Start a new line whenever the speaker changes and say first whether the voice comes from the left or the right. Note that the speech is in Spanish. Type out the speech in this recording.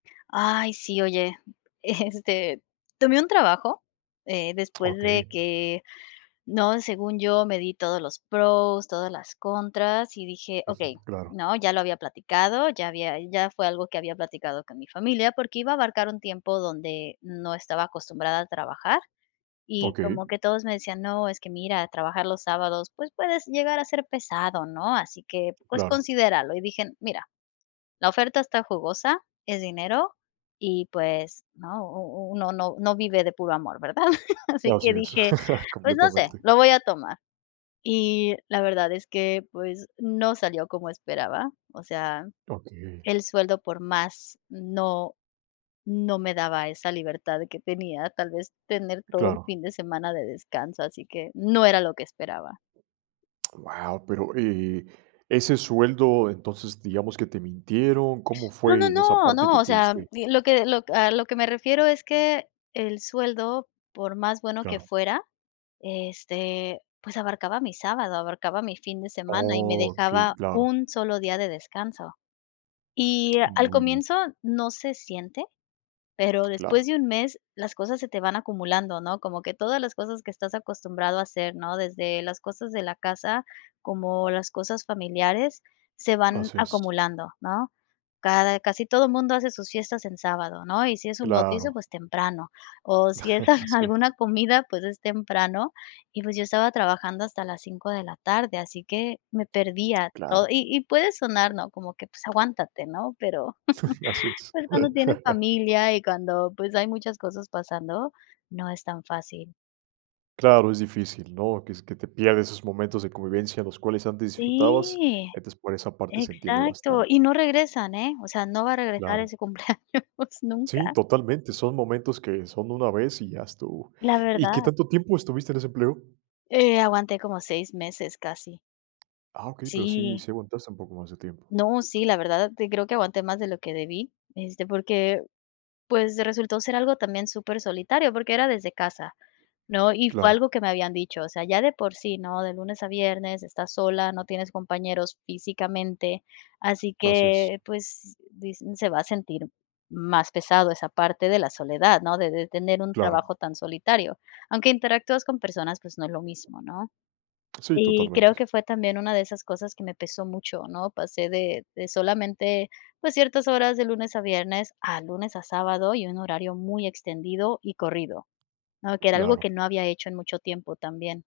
left: Ay, sí, oye, eh, este, tomé un trabajo, eh, después de
right: Okey.
left: que ¿no?, según yo, me di todos los pros, todas las contras y dije:
right: Ujú,
left: "Okey",
right: claro.
left: ¿no?, ya lo había platicado, ya había ya fue algo que había platicado con mi familia porque iba a abarcar un tiempo donde no estaba acostumbrada a trabajar, y
right: Okey.
left: como que todos me decían: "No, es que mira, trabajar los sábados, pues, puedes llegar a ser pesado, ¿no?, así que, pues,
right: Claro.
left: considéralo", y dije: "Mira, la oferta está jugosa, es dinero", y pues, ¿no?, u u uno no no vive de puro amor, ¿verdad? Así
right: Así
left: que
right: es,
left: dije: "Pues no sé,
right: completamente.
left: lo voy a tomar". Y la verdad es que, pues, no salió como esperaba, o sea,
right: Okey.
left: el sueldo por más, no, no me daba esa libertad de que tenía, tal vez tener todo el
right: Claro.
left: fin de semana de descanso, así que no era lo que esperaba.
right: Guau, pero, eh, ese sueldo, entonces, digamos que, ¿te mintieron?, ¿cómo
left: No, no,
right: fue en esa
left: no,
right: parte
left: no,
right: que
left: o
right: te
left: sea,
right: diste?
left: di lo que lo a lo que me refiero es que, el sueldo, por más bueno que
right: Claro.
left: fuera, este, pues, abarcaba mi sábado, abarcaba mi fin de semana y me
right: Okey,
left: dejaba
right: claro.
left: 1 solo día de descanso. Y, al
right: Muy bien.
left: comienzo no se siente, pero después
right: Claro.
left: de un mes las cosas se te van acumulando, ¿no?, como que todas las cosas que estás acostumbrado a hacer, ¿no?, desde las cosas de la casa, como las cosas familiares, se van
right: Así es.
left: acumulando, ¿no? Cada casi todo mundo hace sus fiestas en sábado, ¿no?, y si es un bautizo,
right: Claro.
left: pues temprano, o si es
right: Así es.
left: alguna comida, pues, es temprano y, pues, yo estaba trabajando hasta las 5 de la tarde, así que me perdía to
right: Claro.
left: y y puede sonar, ¿no?, como que, pues, aguántate, ¿no? pero,
right: Así es.
left: pues, cuando tienes familia y cuando, pues, hay muchas cosas pasando, no es tan fácil.
right: Claro, es difícil, ¿no?, que es que te pierdes esos momentos de convivencia, los cuales antes disfrutabas,
left: Sí,
right: entonces, por esa parte se entiende
left: exacto.
right: bastante.
left: Y no regresan, ¿eh? O sea, no va a regresar
right: Claro.
left: ese cumpleaños
right: Sí,
left: nunca.
right: totalmente, son momentos que son una vez y ya estuvo.
left: La
right: ¿Y qué
left: verdad.
right: tanto tiempo estuviste en ese empleo?
left: Eh, aguanté como 6 meses casi.
right: Ah, okey, pero sí,
left: Sí.
right: sí aguantaste un poco más de tiempo.
left: No, sí, la verdad, creo que aguanté más de lo que debí, este, porque, pues, resultó ser algo también supersolitario porque era desde casa, ¿no?, y fue
right: Claro.
left: algo que me habían dicho, o sea, ya de por sí, ¿no?, de lunes a viernes, estás sola, no tienes compañeros físicamente, así
right: Así es.
left: que, pues, di se va a sentir más pesado esa parte de la soledad, ¿no?, de de tener un
right: Claro.
left: trabajo tan solitario, aunque interactúas con personas, pues, no es lo mismo, ¿no?,
right: Sí,
left: y creo
right: totalmente.
left: que fue también una de esas cosas que me pesó mucho, ¿no?, pasé de de solamente, pues, ciertas horas de lunes a viernes, a lunes a sábado y un horario muy extendido y corrido, ¿no?, que era algo que
right: Claro.
left: no había hecho en mucho tiempo también.